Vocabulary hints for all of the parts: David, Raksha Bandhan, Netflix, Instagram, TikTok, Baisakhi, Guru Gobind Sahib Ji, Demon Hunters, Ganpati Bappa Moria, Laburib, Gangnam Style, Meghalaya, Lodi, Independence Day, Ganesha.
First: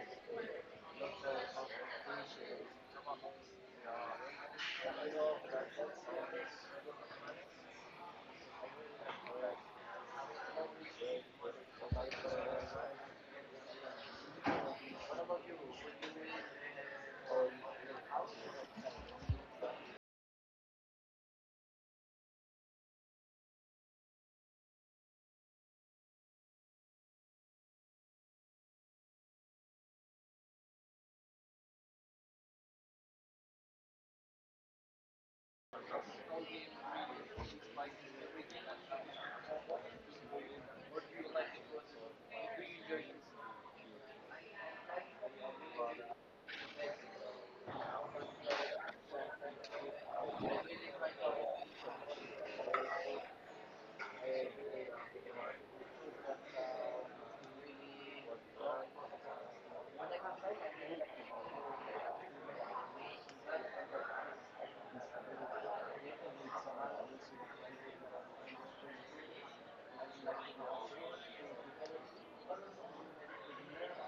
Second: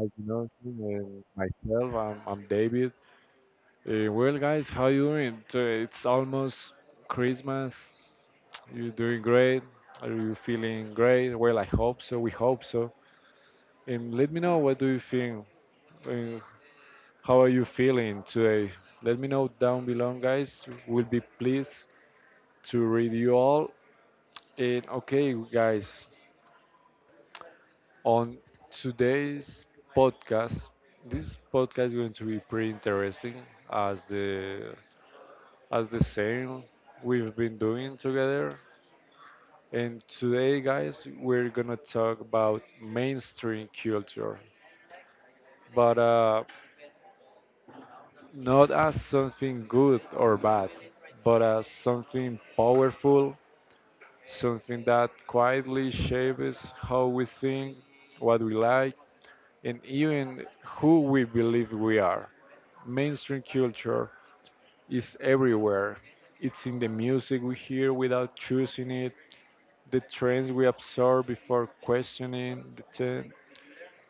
as you know him, and myself. I'm David. Well, guys, how you doing? So it's almost Christmas. You're doing great. Are you feeling great? Well, I hope so. We hope so. And let me know what do you think. Uh, how are you feeling today? Let me know down below, guys. We'll be pleased to read you all. And okay, guys, on today's podcast, this podcast is going to be pretty interesting as the as the same we've been doing together. And today, guys, we're gonna talk about mainstream culture, but not as something good or bad, but as something powerful, something that quietly shapes how we think, what we like, and even who we believe we are. Mainstream culture is everywhere. It's in the music we hear without choosing it, the trends we absorb before questioning the trend,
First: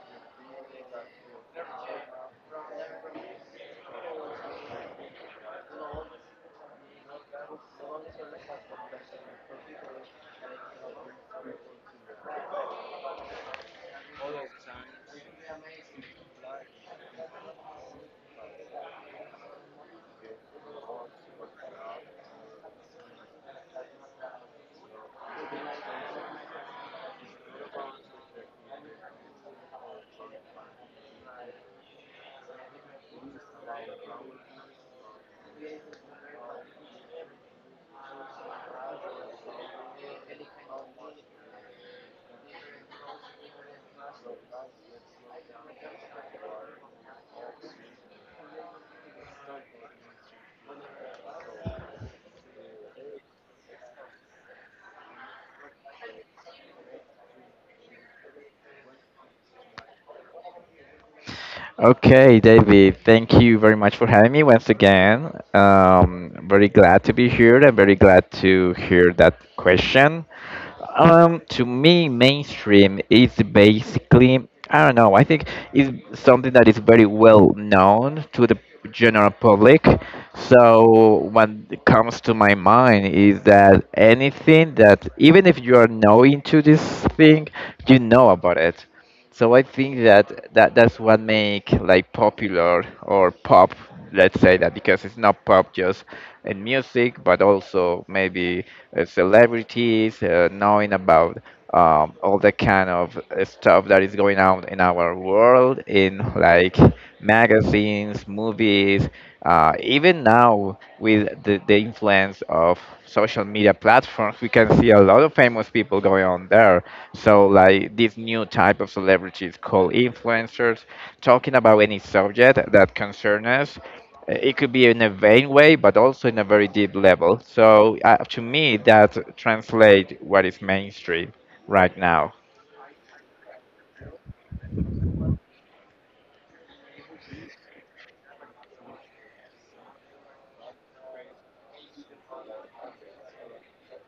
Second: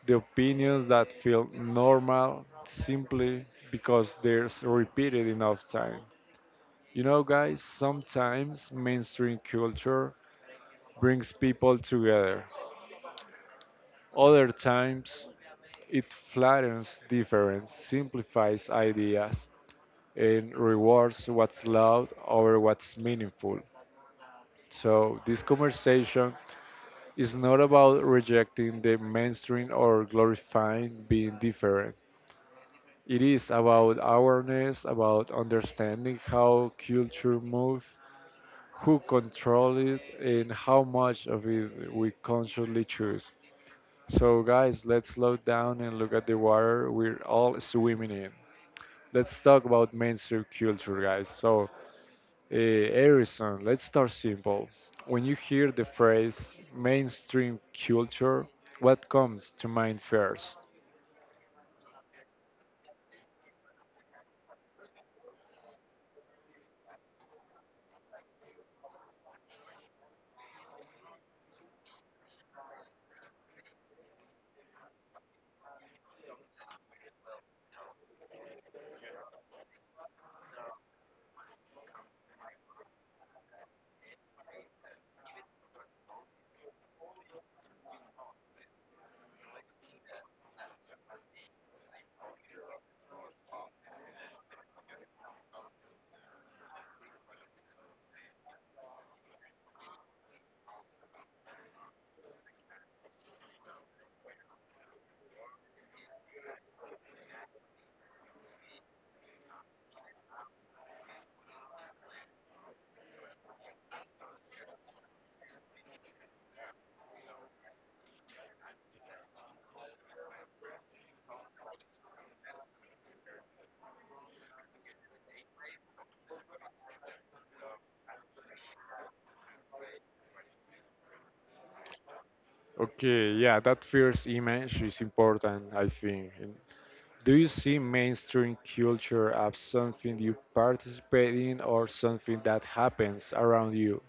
the opinions that feel normal simply because they're repeated enough time. You know, guys, sometimes mainstream culture brings people together. Other times, it flattens difference, simplifies ideas, and rewards what's loud over what's meaningful. So, this conversation is not about rejecting the mainstream or glorifying being different. It is about awareness, about understanding how culture moves, who control it, and how much of it we consciously choose. So, guys, let's slow down and look at the water we're all swimming in. Let's talk about mainstream culture, guys. So, Erison, let's start simple. When you hear the phrase mainstream culture, what comes to mind first? Okay, David, thank you very much for having me once again. Very glad to be here and very glad to hear that question. To me, mainstream is basically, I don't know, I think it's something that is very well known to the general public. So, what comes to my mind is that anything that, even if you are not into this thing, you know about it. So I think that, that's what make like popular or pop, let's say that because it's not pop just in music, but also maybe celebrities knowing about all the kind of stuff that is going on in our world, in like magazines, movies, even now with the influence of social media platforms, we can see a lot of famous people going on there. So, like this new type of celebrities called influencers, talking about any subject that concerns us. It could be in a vain way, but also in a very deep level. So, to me, that translates what is mainstream right now. Okay, yeah, that first image is important, I think. And do you see mainstream culture as something you participate in or something that happens around you?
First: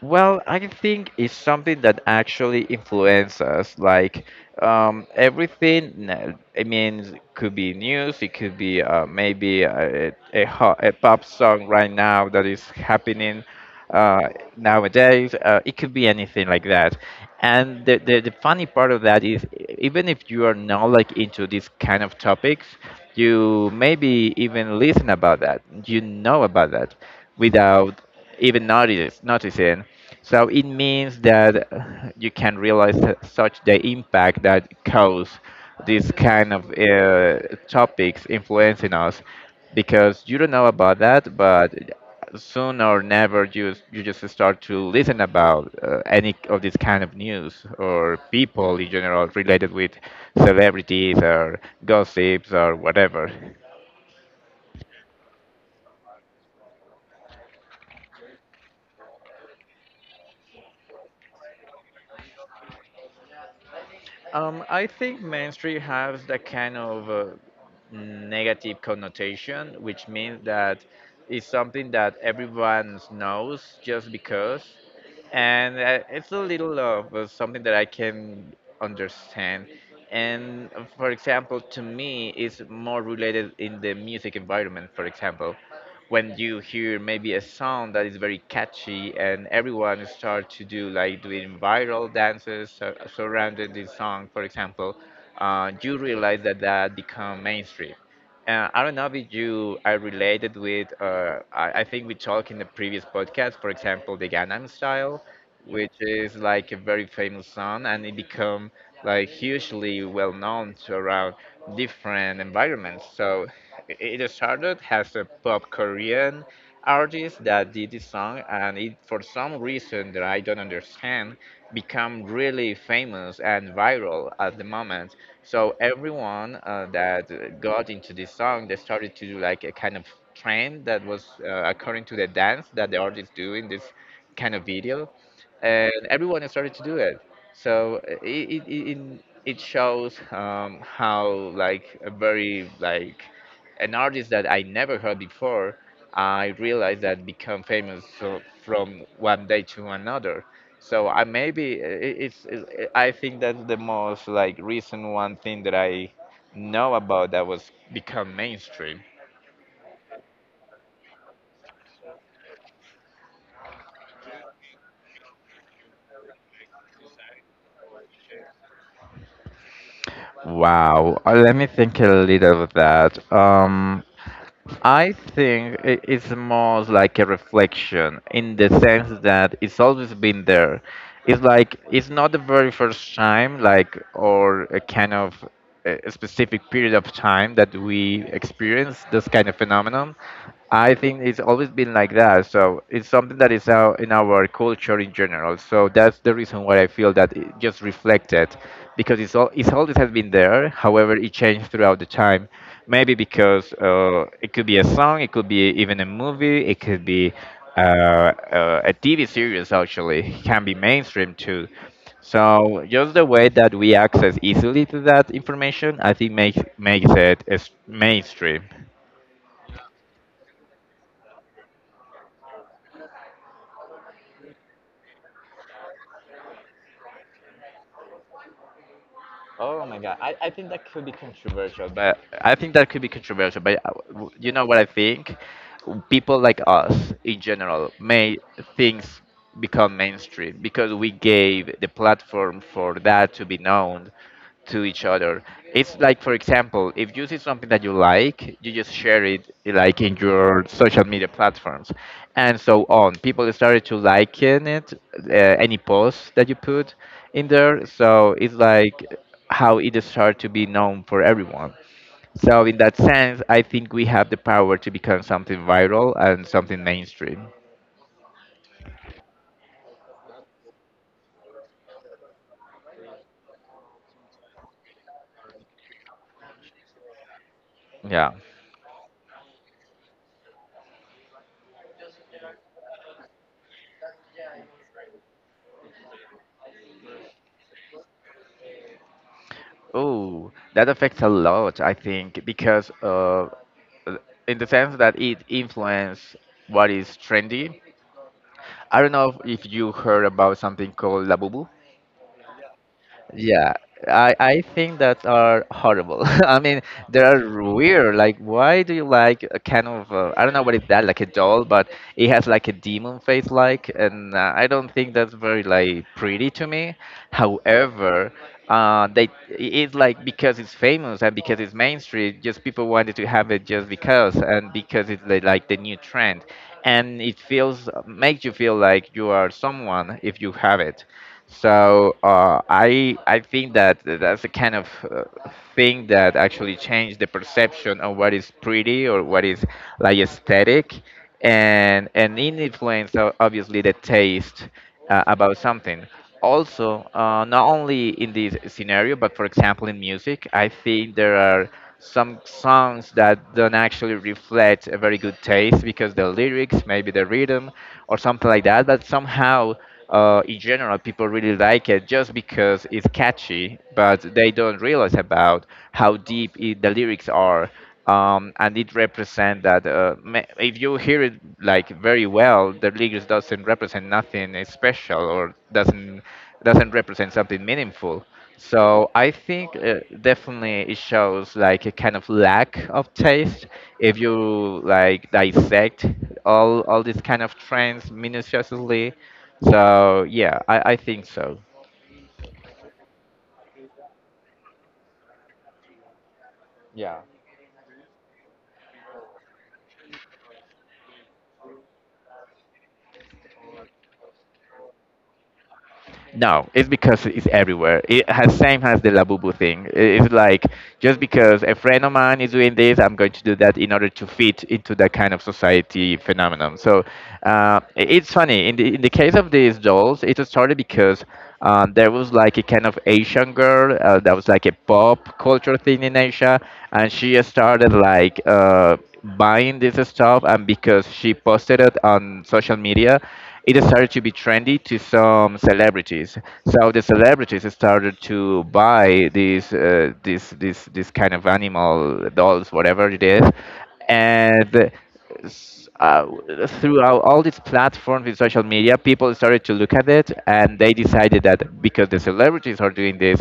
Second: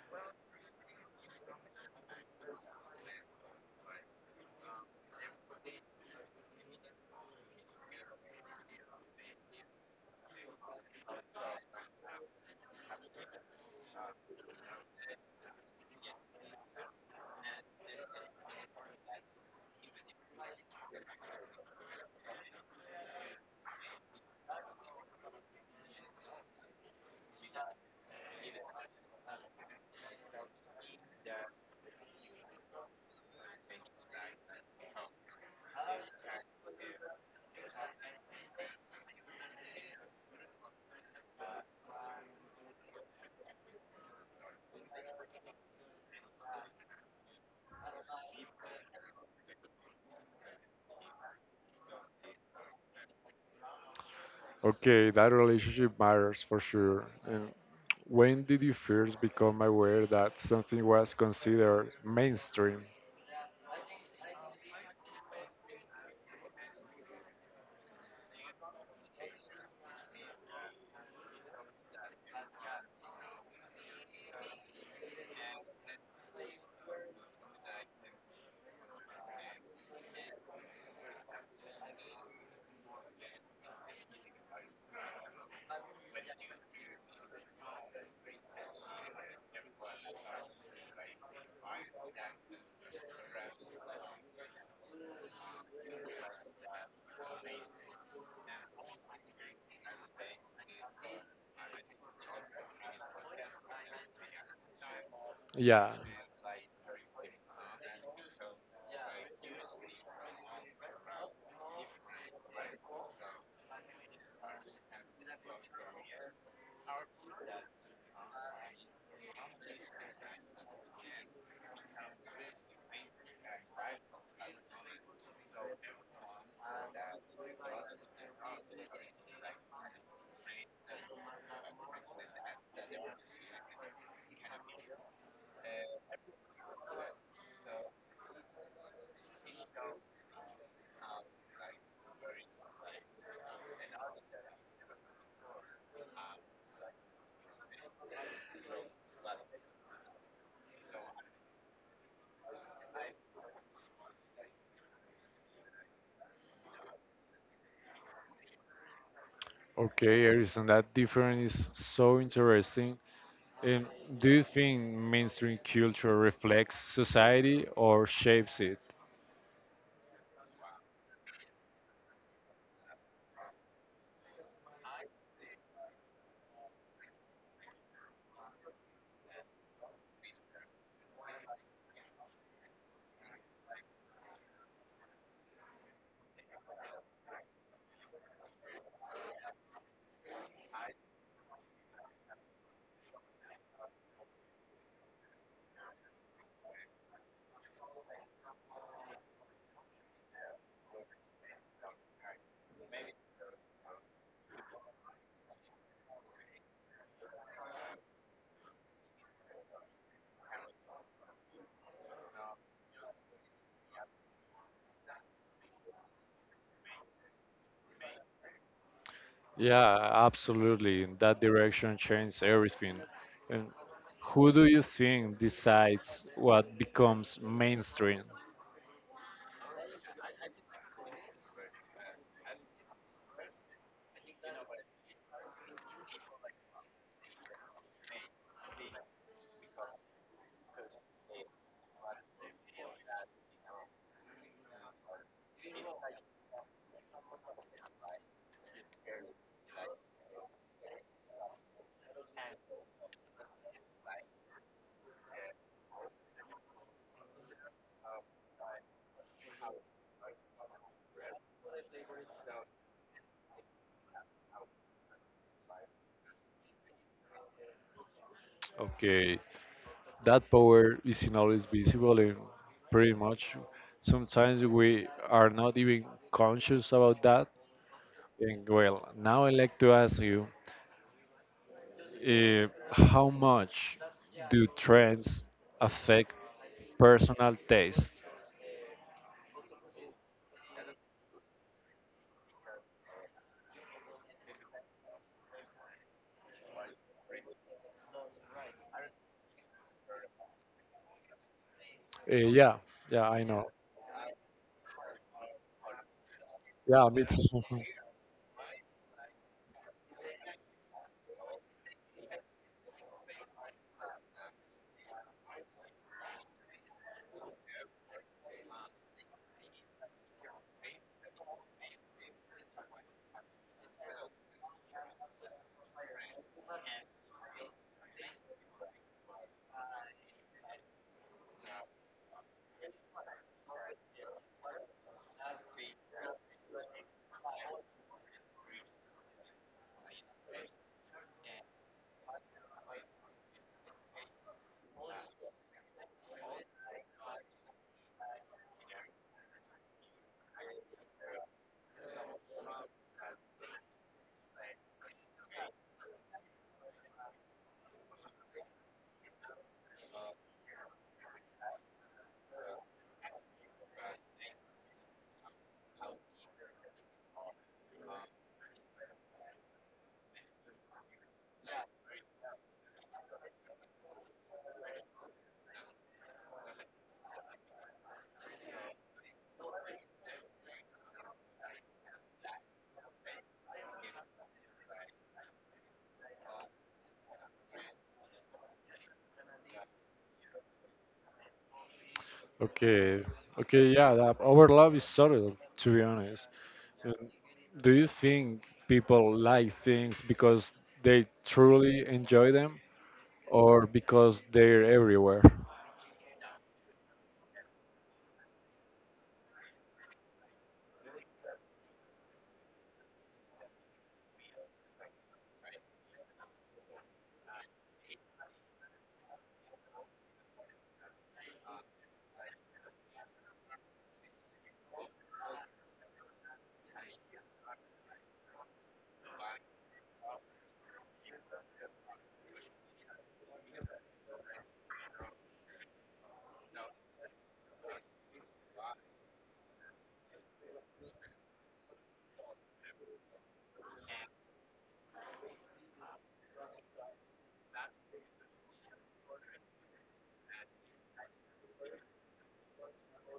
Well, I think it's something that actually influences us. Like everything, I mean, could be news, it could be maybe a pop song right now that is happening uh, nowadays. It could be anything like that. And the funny part of that is, even if you are not like into these kind of topics, you maybe even listen about that. You know about that without noticing. So it means that you can realize that such the impact that cause these kind of topics influencing us because you don't know about that, but soon or never you just start to listen about any of this kind of news or people in general related with celebrities or gossips or whatever. Okay, that relationship matters for sure. And when did you first become aware that something was considered mainstream? I think Main Street has that kind of negative connotation, which means that it's something that everyone knows just because, and it's a little of something that I can understand. And for example, to me, it's more related in the music environment. For example, when you hear maybe a song that is very catchy and everyone start to do like doing viral dances surrounding this song, for example, you realize that that become mainstream. I don't know if you I related with, I think we talked in the previous podcast, for example, the Gangnam Style, which Yeah. is like a very famous song and it become like hugely well known to around different environments. So it started as a pop Korean artist that did this song, and it for some reason that I don't understand become really famous and viral at the moment. So everyone that got into this song, they started to do like a kind of trend that was according to the dance that the artist do in this kind of video and everyone has started to do it. So it shows how like a very like an artist that I never heard before, I realized that become famous so, from one day to another. So I maybe it- it's I think that's the most like recent one thing that I know about that was become mainstream. Okay, Erison, that difference is so interesting. And do you think mainstream culture reflects society or shapes it? Wow. Let me think a little of that. I think it's more like a reflection in the sense that it's always been there. It's like it's not the very first time, like or a kind of a specific period of time that we experience this kind of phenomenon. I think it's always been like that. So it's something that is out in our culture in general. So that's the reason why I feel that it just reflected, because it's all it's always has been there. However, it changed throughout the time. Maybe because it could be a song, it could be even a movie, it could be a TV series. Actually, it can be mainstream too. So just the way that we access easily to that information, I think makes it as mainstream. Yeah, absolutely. That direction changes everything. And who do you think decides what becomes mainstream? Oh my god, I think that could be controversial. But you know what I think? People like us in general made things become mainstream because we gave the platform for that to be known to each other. It's like, for example, if you see something that you like, you just share it like in your social media platforms, and so on. People started to liking it, any post that you put in there. So it's like how it started to be known for everyone. So in that sense, I think we have the power to become something viral and something mainstream. Okay, that power isn't always visible, and pretty much sometimes we are not even conscious about that. Yeah. And well, now I'd like to ask you, Uh, how much do trends affect personal taste? Oh, that affects a lot, I think, because in the sense that it influences what is trendy. I don't know if you heard about something called Labubu. Yeah, yeah, I know. Yeah, I think that are horrible. I mean, Yeah, they me are too. weird. Like, why do you like a kind of I don't know what is that like a doll, but it has like a demon face like, and I don't think that's very like pretty to me. However, uh, they it's like because it's famous and because it's mainstream, just people wanted to have it just because and because it's the, like the new trend, and it feels makes you feel like you are someone if you have it. So I think that that's a kind of thing that actually changed the perception of what is pretty or what is like aesthetic, and it influences obviously the taste about something. Also, not only in this scenario, but for example in music, I think there are some songs that don't actually reflect a very good taste because the lyrics, maybe the rhythm, or something like that. But somehow, in general, people really like it just because it's catchy, but they don't realize about how deep I the lyrics are, and it represent that if you hear it like very well, the lyrics doesn't represent nothing special or doesn't represent something meaningful. So I think definitely it shows like a kind of lack of taste if you like dissect all these kind of trends minutiously. So yeah, I think so. Okay, okay, yeah, that overlap is subtle, to be honest. And Yeah. do you think people like things because they truly enjoy them or because they're everywhere? No, it's because it's everywhere. It has same as the Labubu thing. It's like just because a friend of mine is doing this, I'm going to do that in order to fit into that kind of society phenomenon. So it's funny. In the case of these dolls, it started because there was like a kind of Asian girl that was like a pop culture thing in Asia, and she started like. Buying this stuff, and because she posted it on social media it started to be trendy to some celebrities. So the celebrities started to buy these this kind of animal dolls, whatever it is, and s- uh, throughout all these platforms in social media, people started to look at it and they decided that because the celebrities are doing this,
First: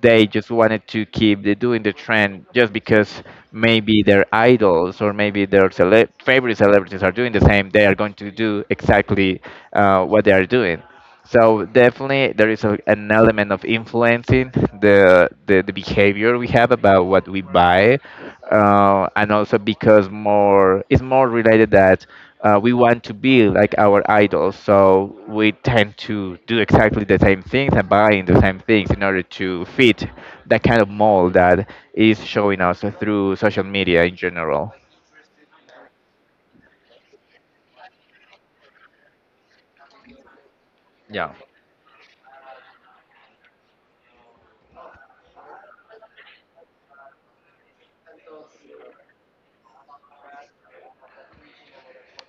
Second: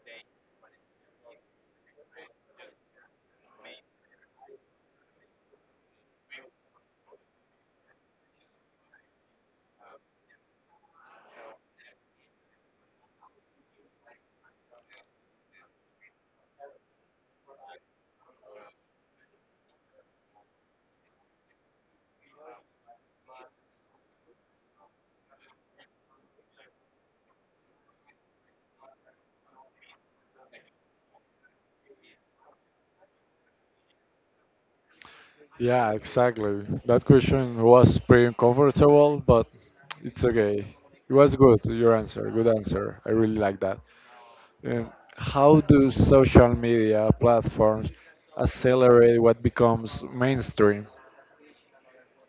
they just wanted to keep the, doing the trend just because maybe their idols or maybe their favorite celebrities are doing the same. They are going to do exactly what they are doing. So definitely there is a, an element of influencing the behavior we have about what we buy, and also because more it's more related that we want to be like our idols, so we tend to do exactly the same things and buying the same things in order to fit that kind of mold that is showing us through social media in general. Yeah, exactly. That question was pretty uncomfortable, but it's okay. It Yeah. was good, your answer. Good answer. I really like that. Um, how do social media platforms accelerate what becomes mainstream?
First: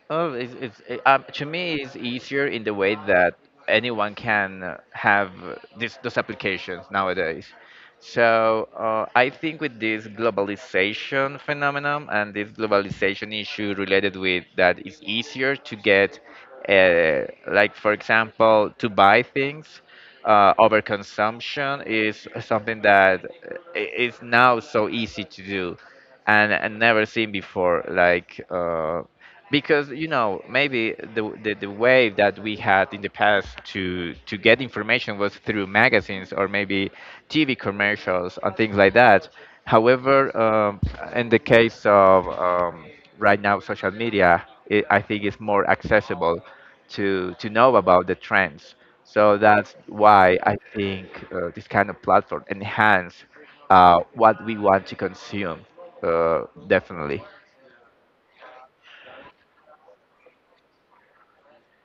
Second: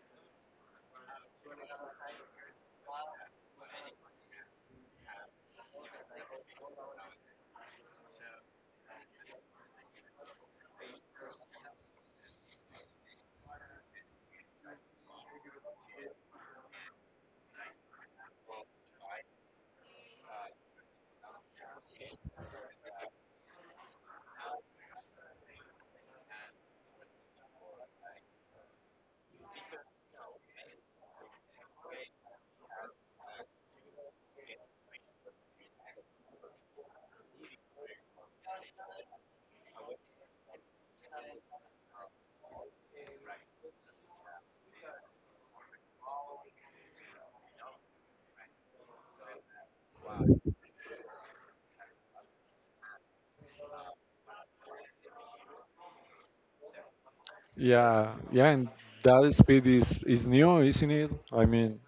Oh, to me it's easier in the way that anyone can have those applications nowadays. So I think with this globalization phenomenon and this globalization issue related with that, it's easier to get, uh, like for example, to buy things. Overconsumption is something that is now so easy to do, and never seen before. Like. Because you know maybe the way that we had in the past to get information was through magazines or maybe TV commercials and things like that. However, in the case of right now social media, it, I think it's more accessible to know about the trends. So that's why I think this kind of platform enhance what we want to consume. Definitely. Yeah, yeah, and that speed is new, isn't it? I mean,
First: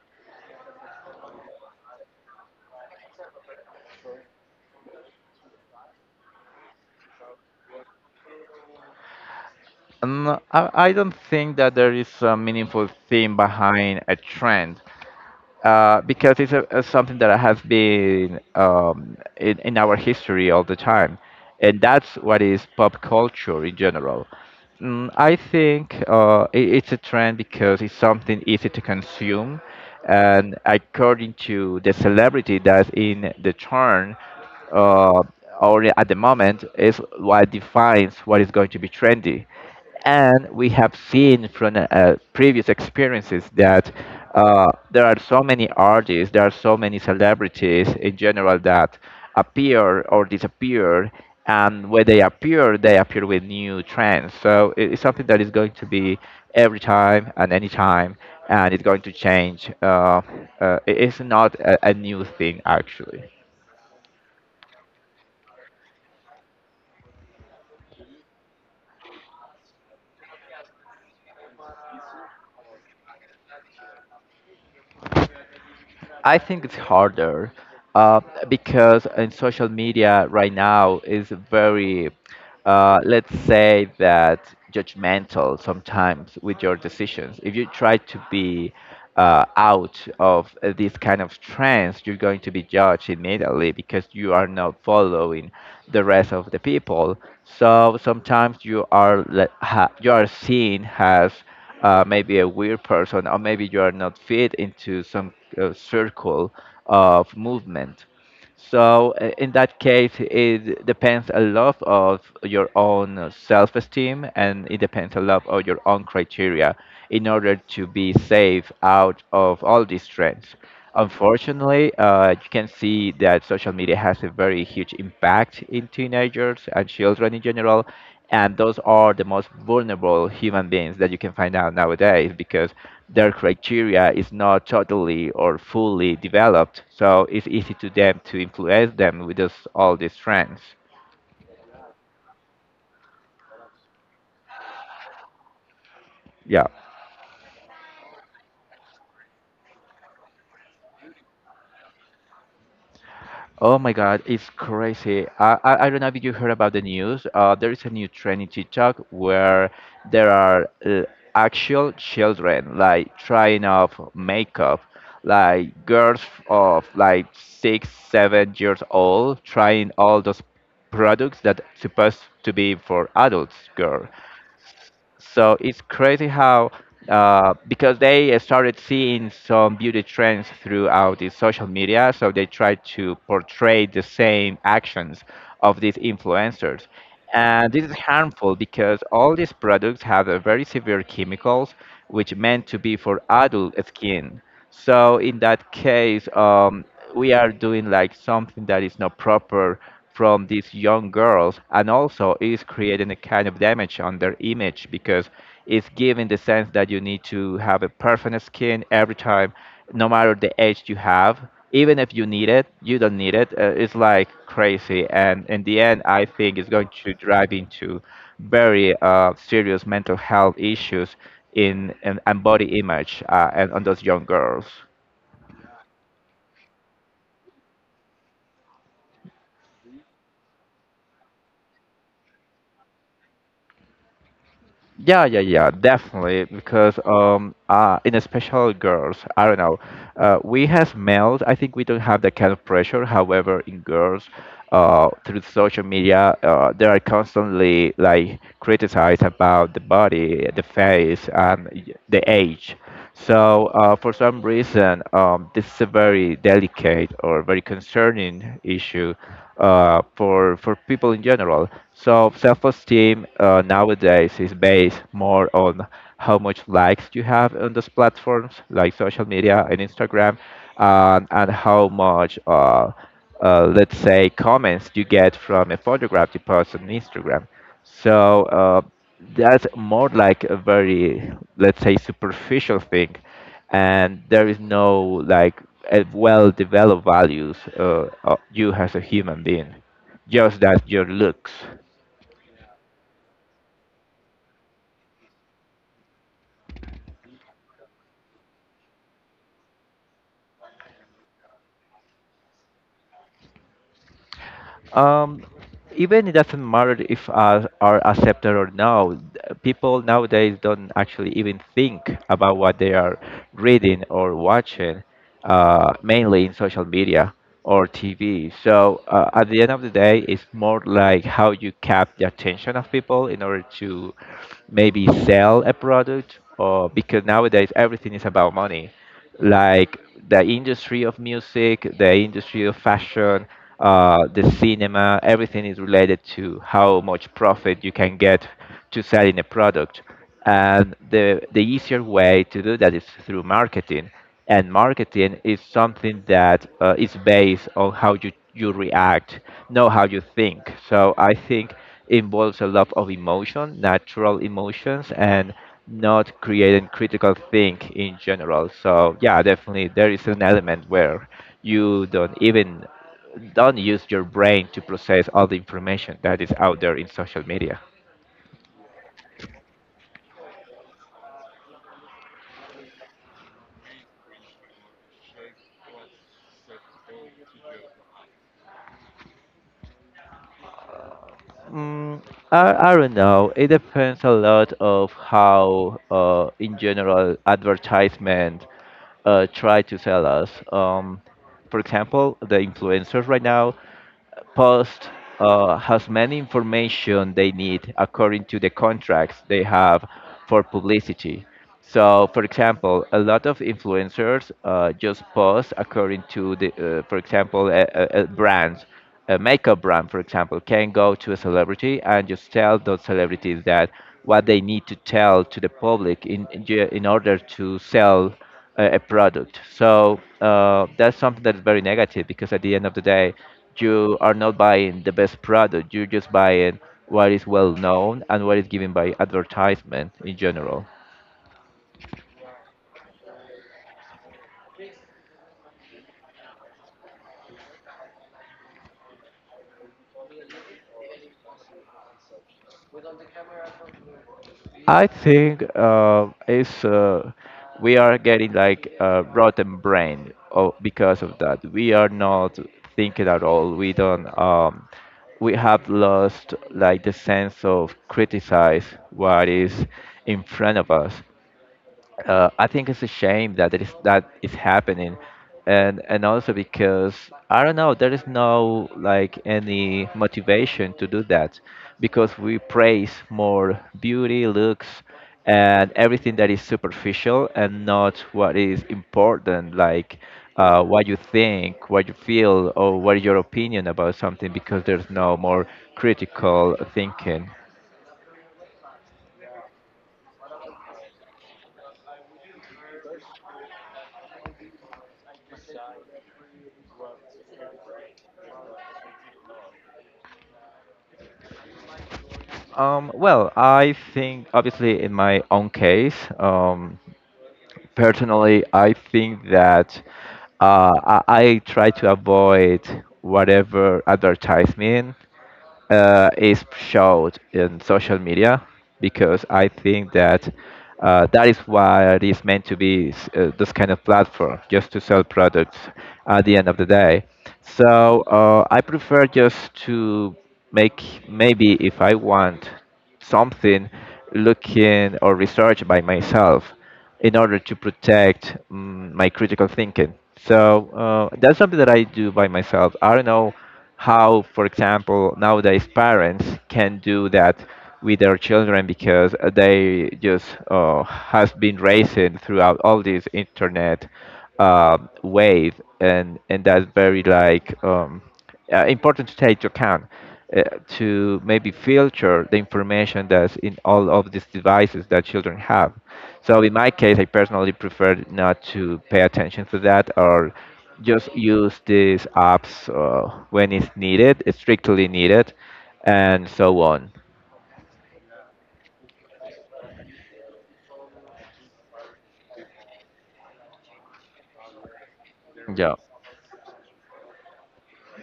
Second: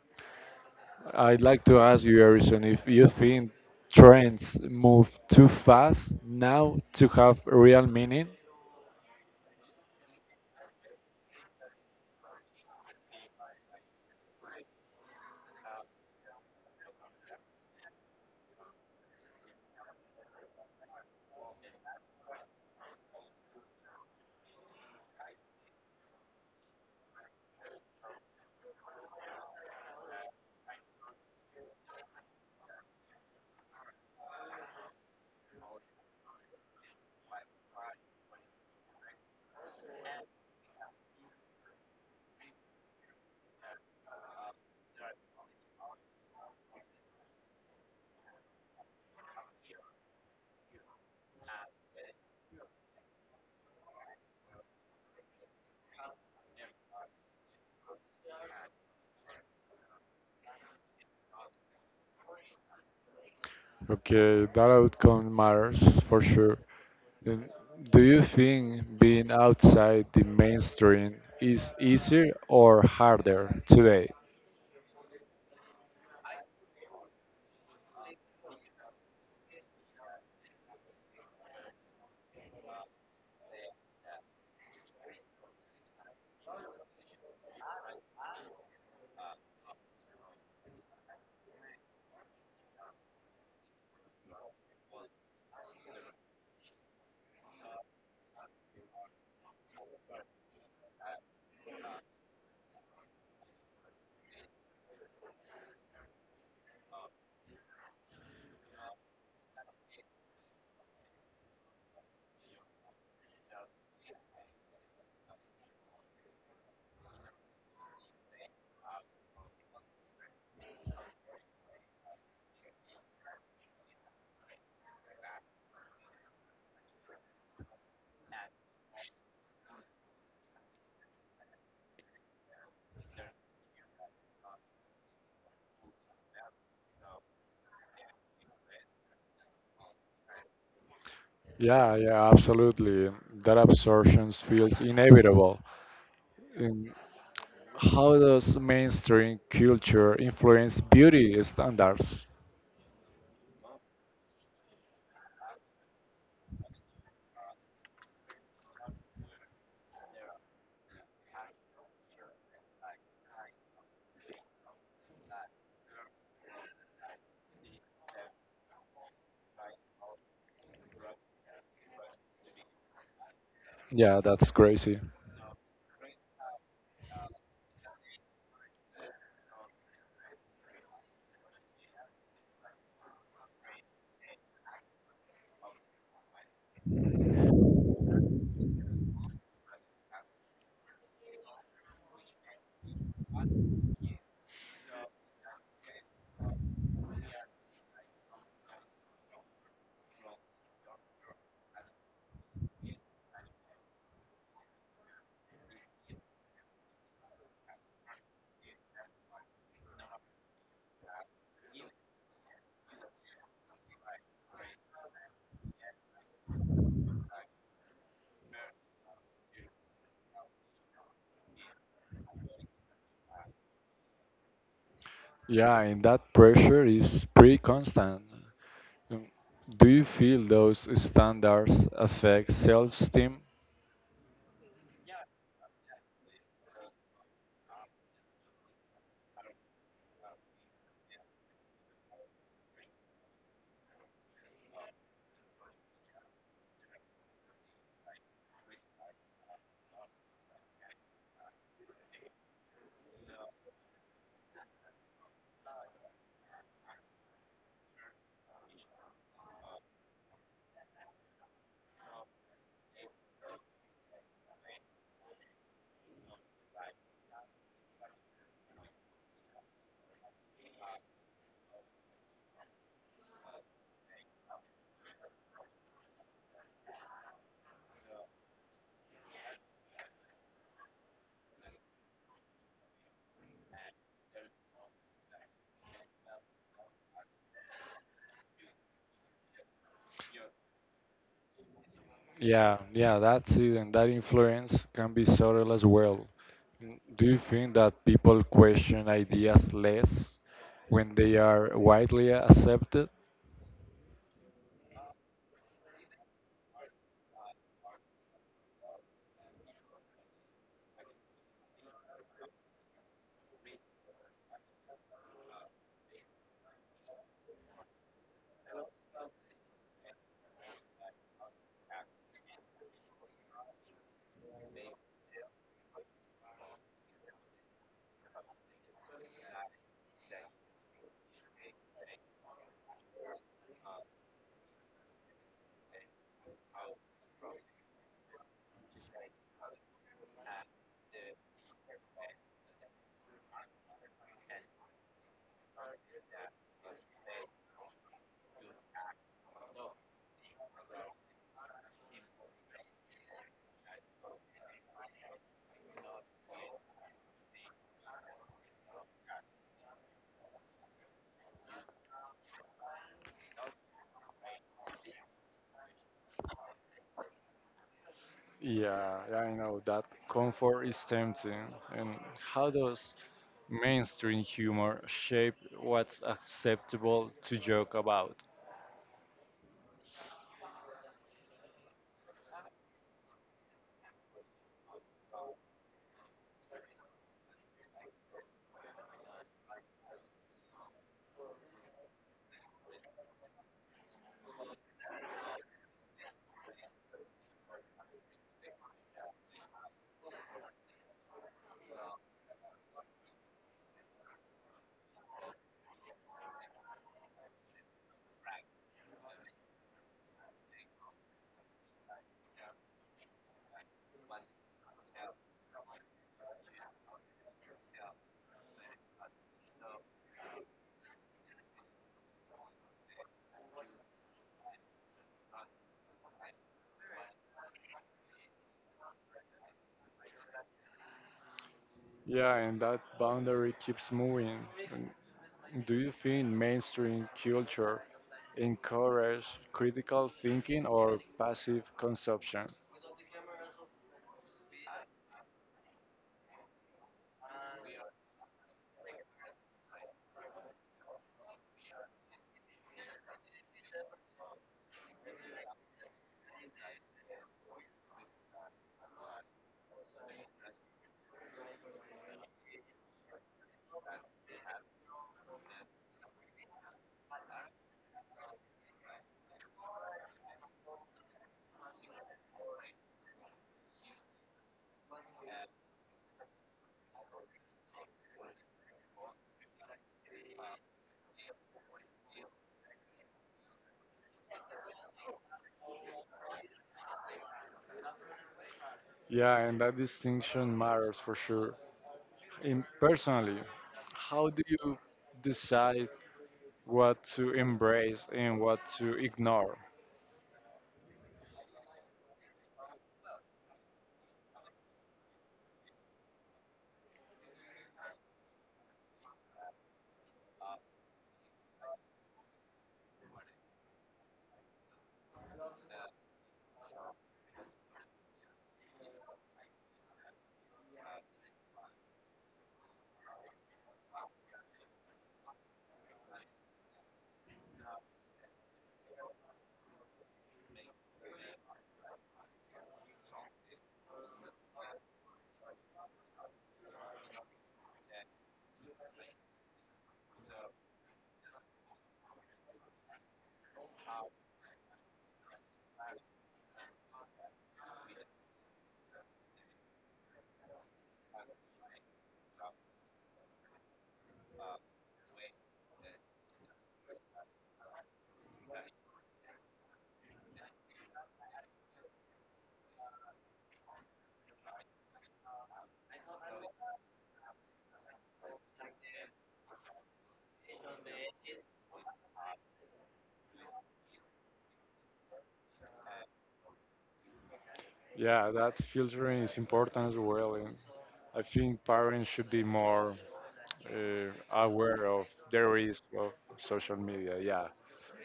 I'd like to ask you, Harrison, if you think trends move too fast now to have real meaning? No, I don't think that there is a meaningful theme behind a trend because it's a something that has been in our history all the time. And that's what is pop culture in general. Mm, I think I it's a trend because it's something easy to consume. And according to the celebrity that's in the turn, uh, or at the moment is what defines what is going to be trendy, and we have seen from previous experiences that there are so many artists, there are so many celebrities in general that appear or disappear, and when they appear with new trends. So it's something that is going to be every time and any time, and it's going to change. It's not a new thing actually. Okay, that outcome matters for sure. And do you think being outside the mainstream is easier or harder today? I think it's harder uh, because in social media right now is very, let's say that judgmental sometimes with your decisions. If you try to be out of this kind of trends, you're going to be judged immediately because you are not following the rest of the people. So sometimes you are you are seen as maybe a weird person, or maybe you are not fit into some circle of movement. So in that case, it depends a lot of your own self-esteem, and it depends a lot of your own criteria in order to be safe out of all these trends. Unfortunately, you can see that social media has a very huge impact in teenagers and children in general, and those are the most vulnerable human beings that you can find out nowadays because their criteria is not totally or fully developed. So it's easy to them to influence them with this, all these trends. Yeah, yeah, absolutely. That absorption feels inevitable. Yeah. Um, how does mainstream culture influence beauty standards? Oh my God, it's crazy. I don't know if you heard about the news. There is a new trend in TikTok where there are actual children like trying off makeup, like girls of like 6, 7 years old trying all those products that supposed to be for adults, girl. Yeah, that's crazy. So it's crazy how because they started seeing some beauty trends throughout the social media, so they tried to portray the same actions of these influencers, and this is harmful because all these products have a very severe chemicals which meant to be for adult skin. So in that case, we are doing like something that is not proper from these young girls, and also is creating a kind of damage on their image because it's giving the sense that you need to have a perfect skin every time, no matter the age you have. Even if you need it, you don't need it. It's like crazy, and in the end, I think it's going to drive into very serious mental health issues in, and body image and on those young girls. Yeah, and that pressure is pretty constant. Um, Do you feel those standards affect self-esteem? Yeah, yeah, yeah, definitely. Because in especially girls, I don't know. We as males, I think we don't have that kind of pressure. However, in girls, through social media, they are constantly like criticized about the body, the face, and the age. So for some reason, this is a very delicate or very concerning issue for people in general. So self-esteem nowadays is based more on how much likes you have on those platforms like social media and Instagram, and how much. Let's say comments you get from a photograph you post on Instagram. So that's more like a very, let's say, superficial thing, and there is no like a well developed values of you as a human being, just that your looks. Yeah, yeah, that's it, and that influence can be subtle as well. Do you think that people question ideas less when they are widely accepted? Um, Even it doesn't matter if are accepted or no. People nowadays don't actually even think about what they are reading or watching, mainly in social media or TV. So at the end of the day, it's more like how you cap the attention of people in order to maybe sell a product, or because nowadays everything is about money, like the industry of music, the industry of fashion, the cinema. Everything is related to how much profit you can get to selling a product. And the easier way to do that is through marketing, and marketing is something that is based on how you react, not how you think. So I think involves a lot of emotion, natural emotions, and not creating critical think in general. So yeah, definitely there is an element where you don't use your brain to process all the information that is out there in social media. Yeah, I know that comfort is tempting. And how does mainstream humor shape what's acceptable to joke about? Mm, I don't know. It depends a lot of how, in general, advertisement try to sell us. For example, the influencers right now post has many information they need according to the contracts they have for publicity. So, for example, a lot of influencers just post according to the, for example, a brand, a makeup brand, for example, can go to a celebrity and just tell those celebrities that what they need to tell to the public in in order to sell a product. So that's something that is very negative because at the end of the day, you are not buying the best product. You're just buying what is well known and what is given by advertisement in general. Yeah, and that boundary keeps moving. Do you think mainstream culture encourages critical thinking or passive consumption? I think it's we are getting like a rotten brain o because of that. We are not thinking at all. We don't. We have lost like the sense of criticize what is in front of us. I think it's a shame that it is that is happening, and also because I don't know there is no like any motivation to do that, because we praise more beauty, looks, and everything that is superficial and not what is important, like what you think, what you feel, or what is your opinion about something, because there's no more critical thinking. Yeah, and that distinction matters for sure. In personally, how do you decide what to embrace and what to ignore? Well, I think obviously in my own case. Personally, I think that I try to avoid whatever advertisement is showed in social media because I think that that is why it is meant to be this kind of platform, just to sell products at the end of the day. So I prefer just to make, maybe if I want something, looking or research by myself in order to protect my critical thinking. So that's something that I do by myself. I don't know how, for example, nowadays parents can do that with their children because they just has been raising throughout all this internet uh, wave, and that's very like. Important to take into account uh, to maybe filter the information that's in all of these devices that children have. So in my case, I personally prefer not to pay attention to that, or just use these apps when it's needed, it's strictly needed, and so on. Yeah, that filtering is important as well, and I think parents should be more aware of the risk of social media. Yeah,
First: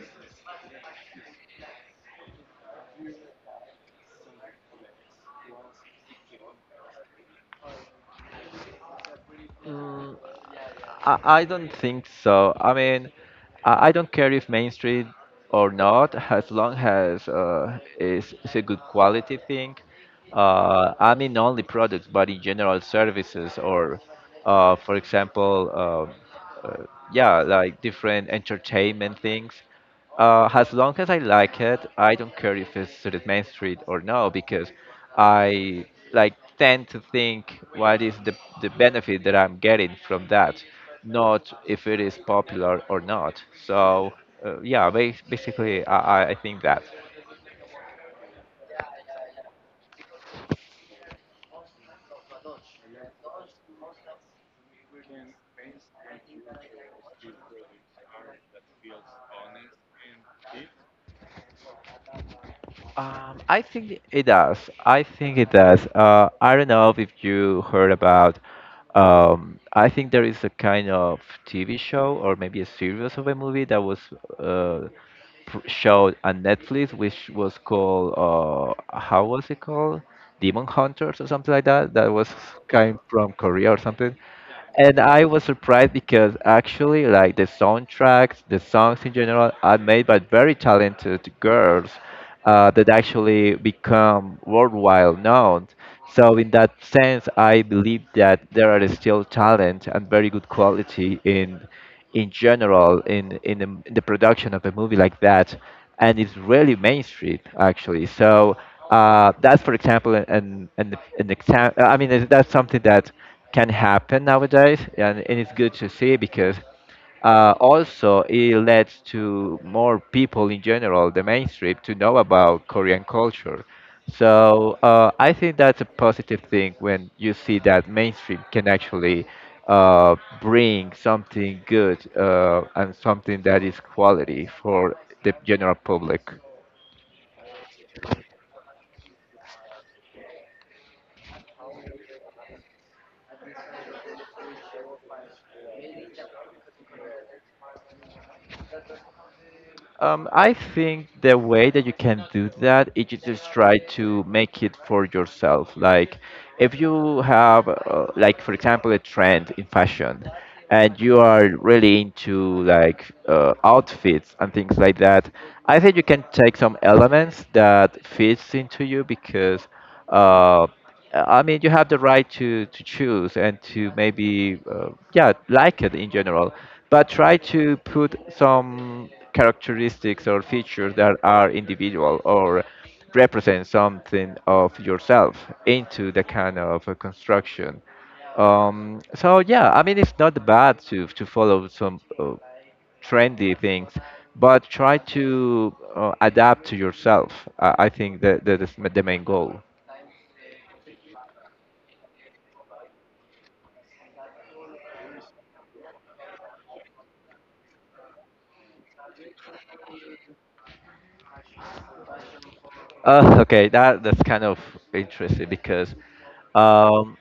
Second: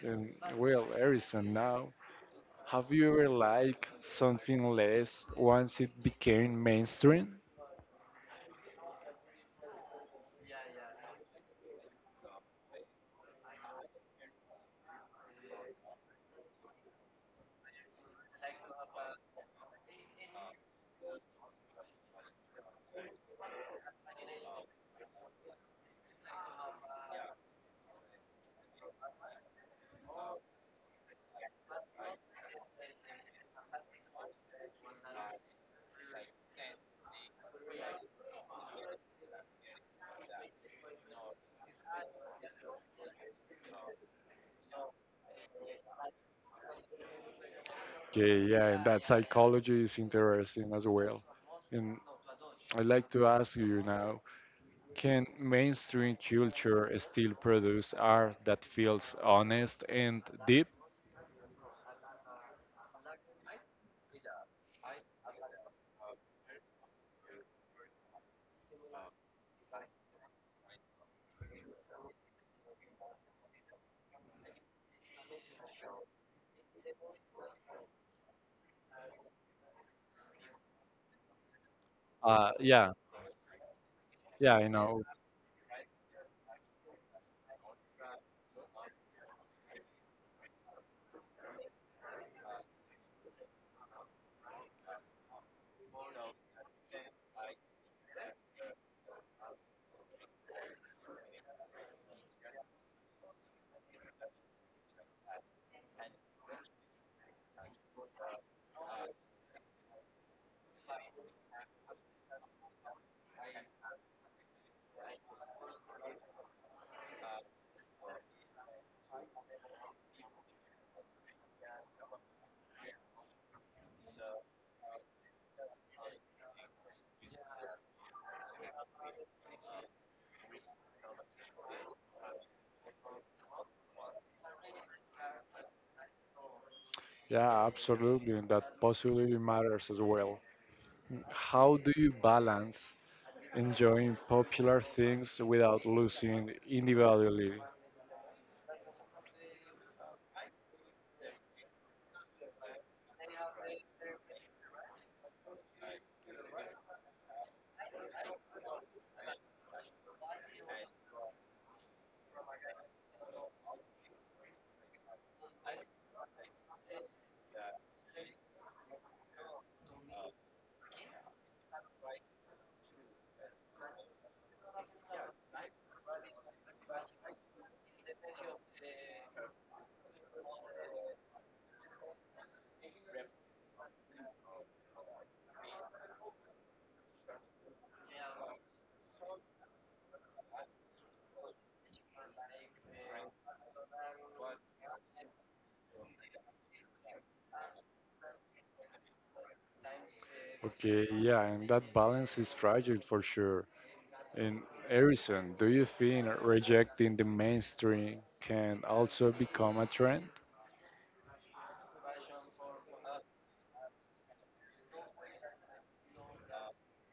and well, Erison, now, have you ever liked something less once it became mainstream? Yeah. I don't think so. I mean, I don't care if mainstream or not, as long as it's a good quality thing. I mean, not only products, but in general services, or, for example, uh, yeah, like different entertainment things. As long as I like it, I don't care if it's to the main street or no, because I like tend to think what is the benefit that I'm getting from that, not if it is popular or not. So yeah, basically, I think that. Okay, yeah, and that psychology is interesting as well. And I'd like to ask you now, can mainstream culture still produce art that feels honest and deep? I think it does. I think it does. I don't know if you heard about. I think there is a kind of TV show or maybe a series of a movie that was uh, showed on Netflix, which was called how was it called? Demon Hunters or something like that. That was Yeah, kind from Korea or something, yeah, I and know. I was surprised because actually, like the soundtracks, the songs in general, are made by very talented girls that actually become worldwide known. So, in that sense, I believe that there are still talent and very good quality in general in the production of a movie like that, and it's really mainstream actually. So that's, for example, an example. I mean, that's something that can happen nowadays, and it's good to see because also, it leads to more people in general, the mainstream, to know about Korean culture. So I think that's a positive thing when you see that mainstream can actually uh, bring something good and something that is quality for the general public. Yeah, absolutely, and that possibly matters as well. How do you balance enjoying popular things without losing individuality? I think the way that you can do that is you just try to make it for yourself. Like, if you have, like, for example, a trend in fashion, and you are really into like outfits and things like that, I think you can take some elements that fits into you because. Uh, I mean, you have the right to choose and to maybe, yeah, like it in general, but try to put some characteristics or features that are individual or represent something of yourself into the kind of a construction. So yeah, I mean, it's not bad to follow some trendy things, but try to adapt to yourself. I think that that is the main goal. Okay, yeah, and that balance is fragile for sure. And Harrison, do you think rejecting the mainstream can also become a trend? Okay, that's kind of interesting because um,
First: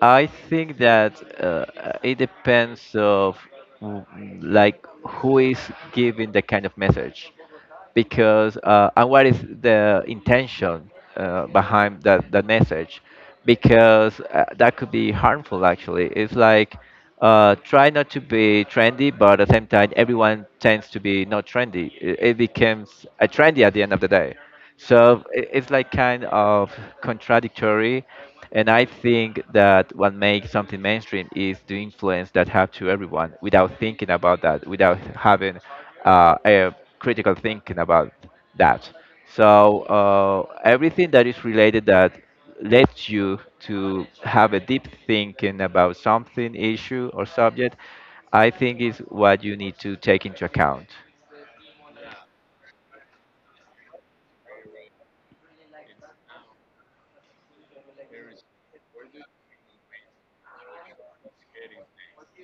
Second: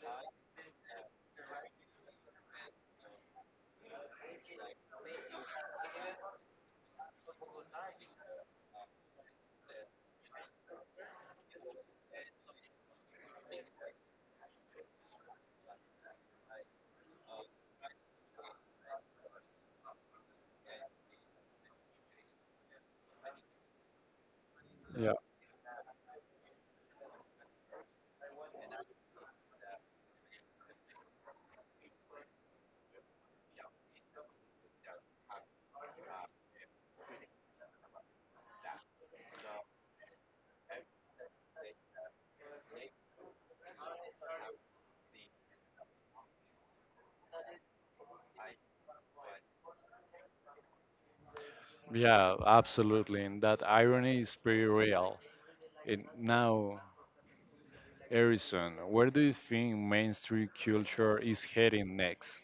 I think that uh, it depends of w- like who is giving the kind of message because and what is the intention behind that message because that could be harmful actually. It's like try not to be trendy, but at the same time everyone tends to be not trendy, it becomes a trendy at the end of the day, Yeah, so it's like kind of contradictory. And I think that what makes something mainstream is the influence that have to everyone without thinking about that, without having a critical thinking about that. So everything that is related that lets you to have a deep thinking about something, issue or subject, I think is what you need to take into account. yeah, absolutely. And that irony is pretty real. And now, Harrison, where do you think mainstream culture is heading next?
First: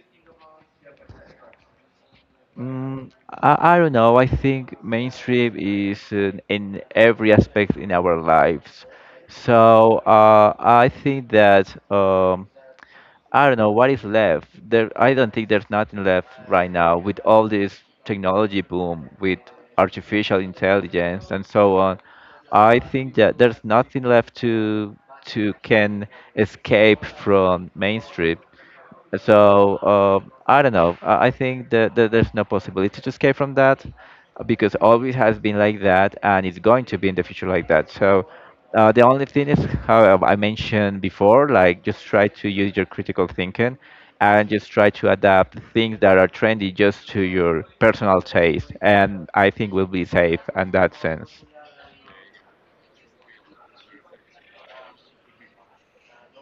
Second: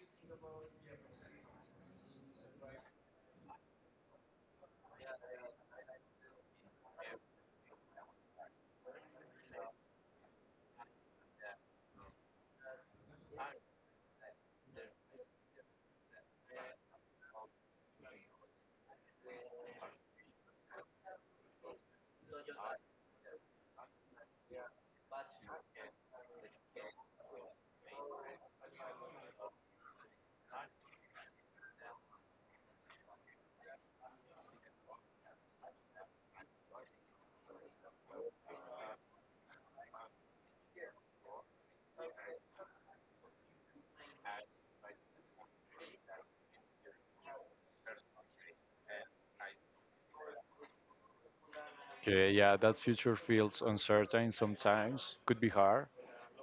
Mm, I don't know. I think mainstream is in every aspect in our lives. So I think that I don't know what is left. There, I don't think there's nothing left right now with all this technology boom, with artificial intelligence and so on. I think that there's nothing left to can escape from mainstream. So I don't know. I think that there's no possibility to escape from that because always has been like that and it's going to be in the future like that. So the only thing is how I mentioned before, like just try to use your critical thinking and just try to adapt things that are trendy just to your personal taste. And I think we'll be safe in that sense. Okay, yeah, that future feels uncertain sometimes, could be hard.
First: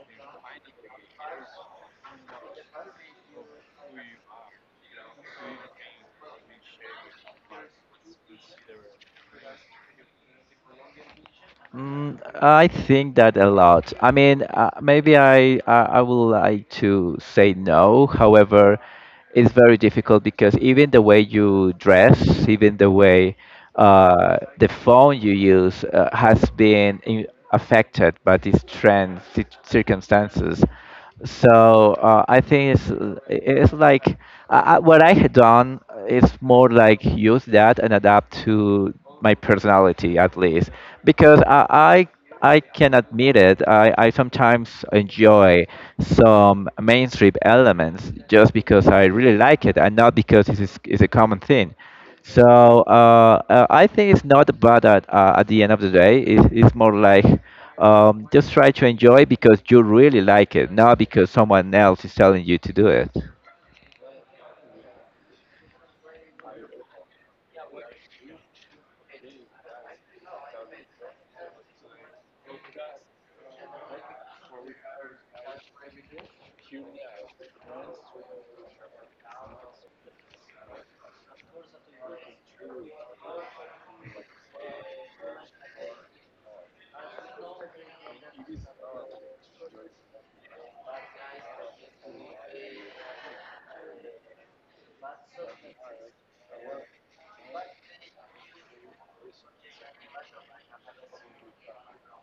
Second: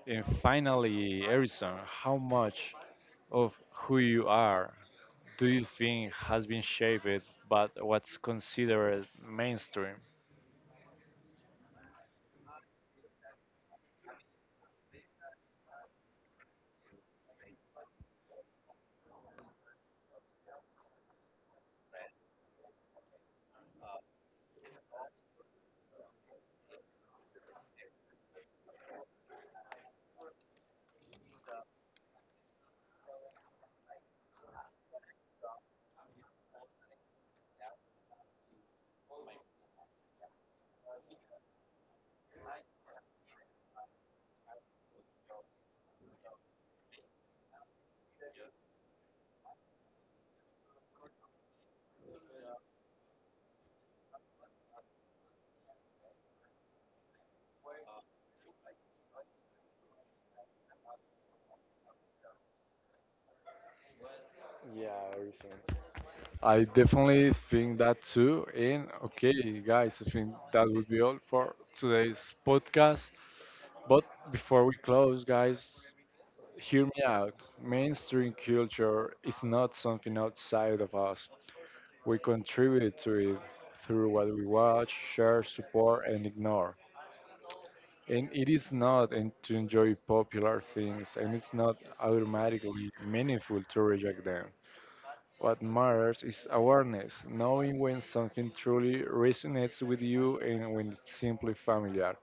And finally, Harrison, how much of who you are do you think has been shaped by what's considered mainstream? Mm, I think that a lot. I mean, maybe I, I would like to say no. However, it's very difficult because even the way you dress, even the way the phone you use has been in, affected by these trends, circumstances. So I think it's like what I had done is more like use that and adapt to my personality at least because I can admit it. I sometimes enjoy some mainstream elements just because I really like it and not because this is a common thing. So I think it's not bad at the end of the day. It's more like just try to enjoy because you really like it, not because someone else is telling you to do it. I definitely think that too. And okay, guys, I think that would be all for today's podcast. But before we close, guys, hear me out. Mainstream culture is not something outside of us, we contribute to it through what we watch, share, support, and ignore. And it is not and to enjoy popular things, and it's not automatically meaningful to reject them. What matters is awareness, knowing when something truly resonates with you and when it's simply familiar.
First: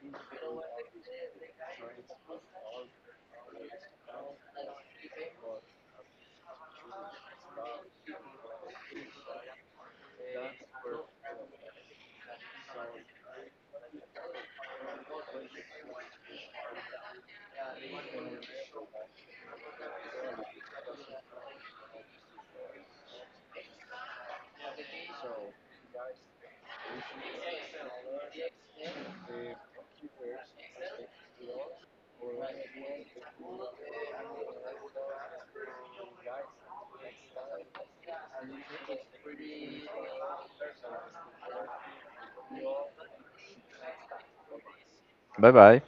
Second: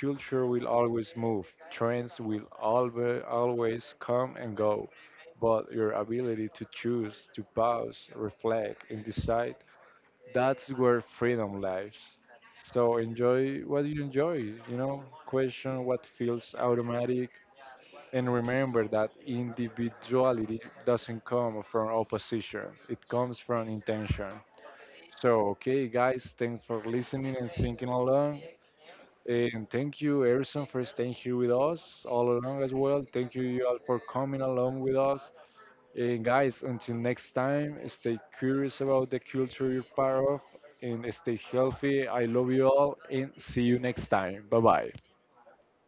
Culture will always move, trends will always come and go, but your ability to choose, to pause, reflect, and decide, that's where freedom lies. So enjoy what you enjoy, you know, question what feels automatic, and remember that individuality doesn't come from opposition, it comes from intention. So, okay, guys, thanks for listening and thinking along. And thank you, Erison, for staying here with us all along as well. Thank you, you all, for coming along with us. And guys, until next time, stay curious about the culture you're part of and stay healthy. I love you all and see you next time. Bye bye. Bye bye.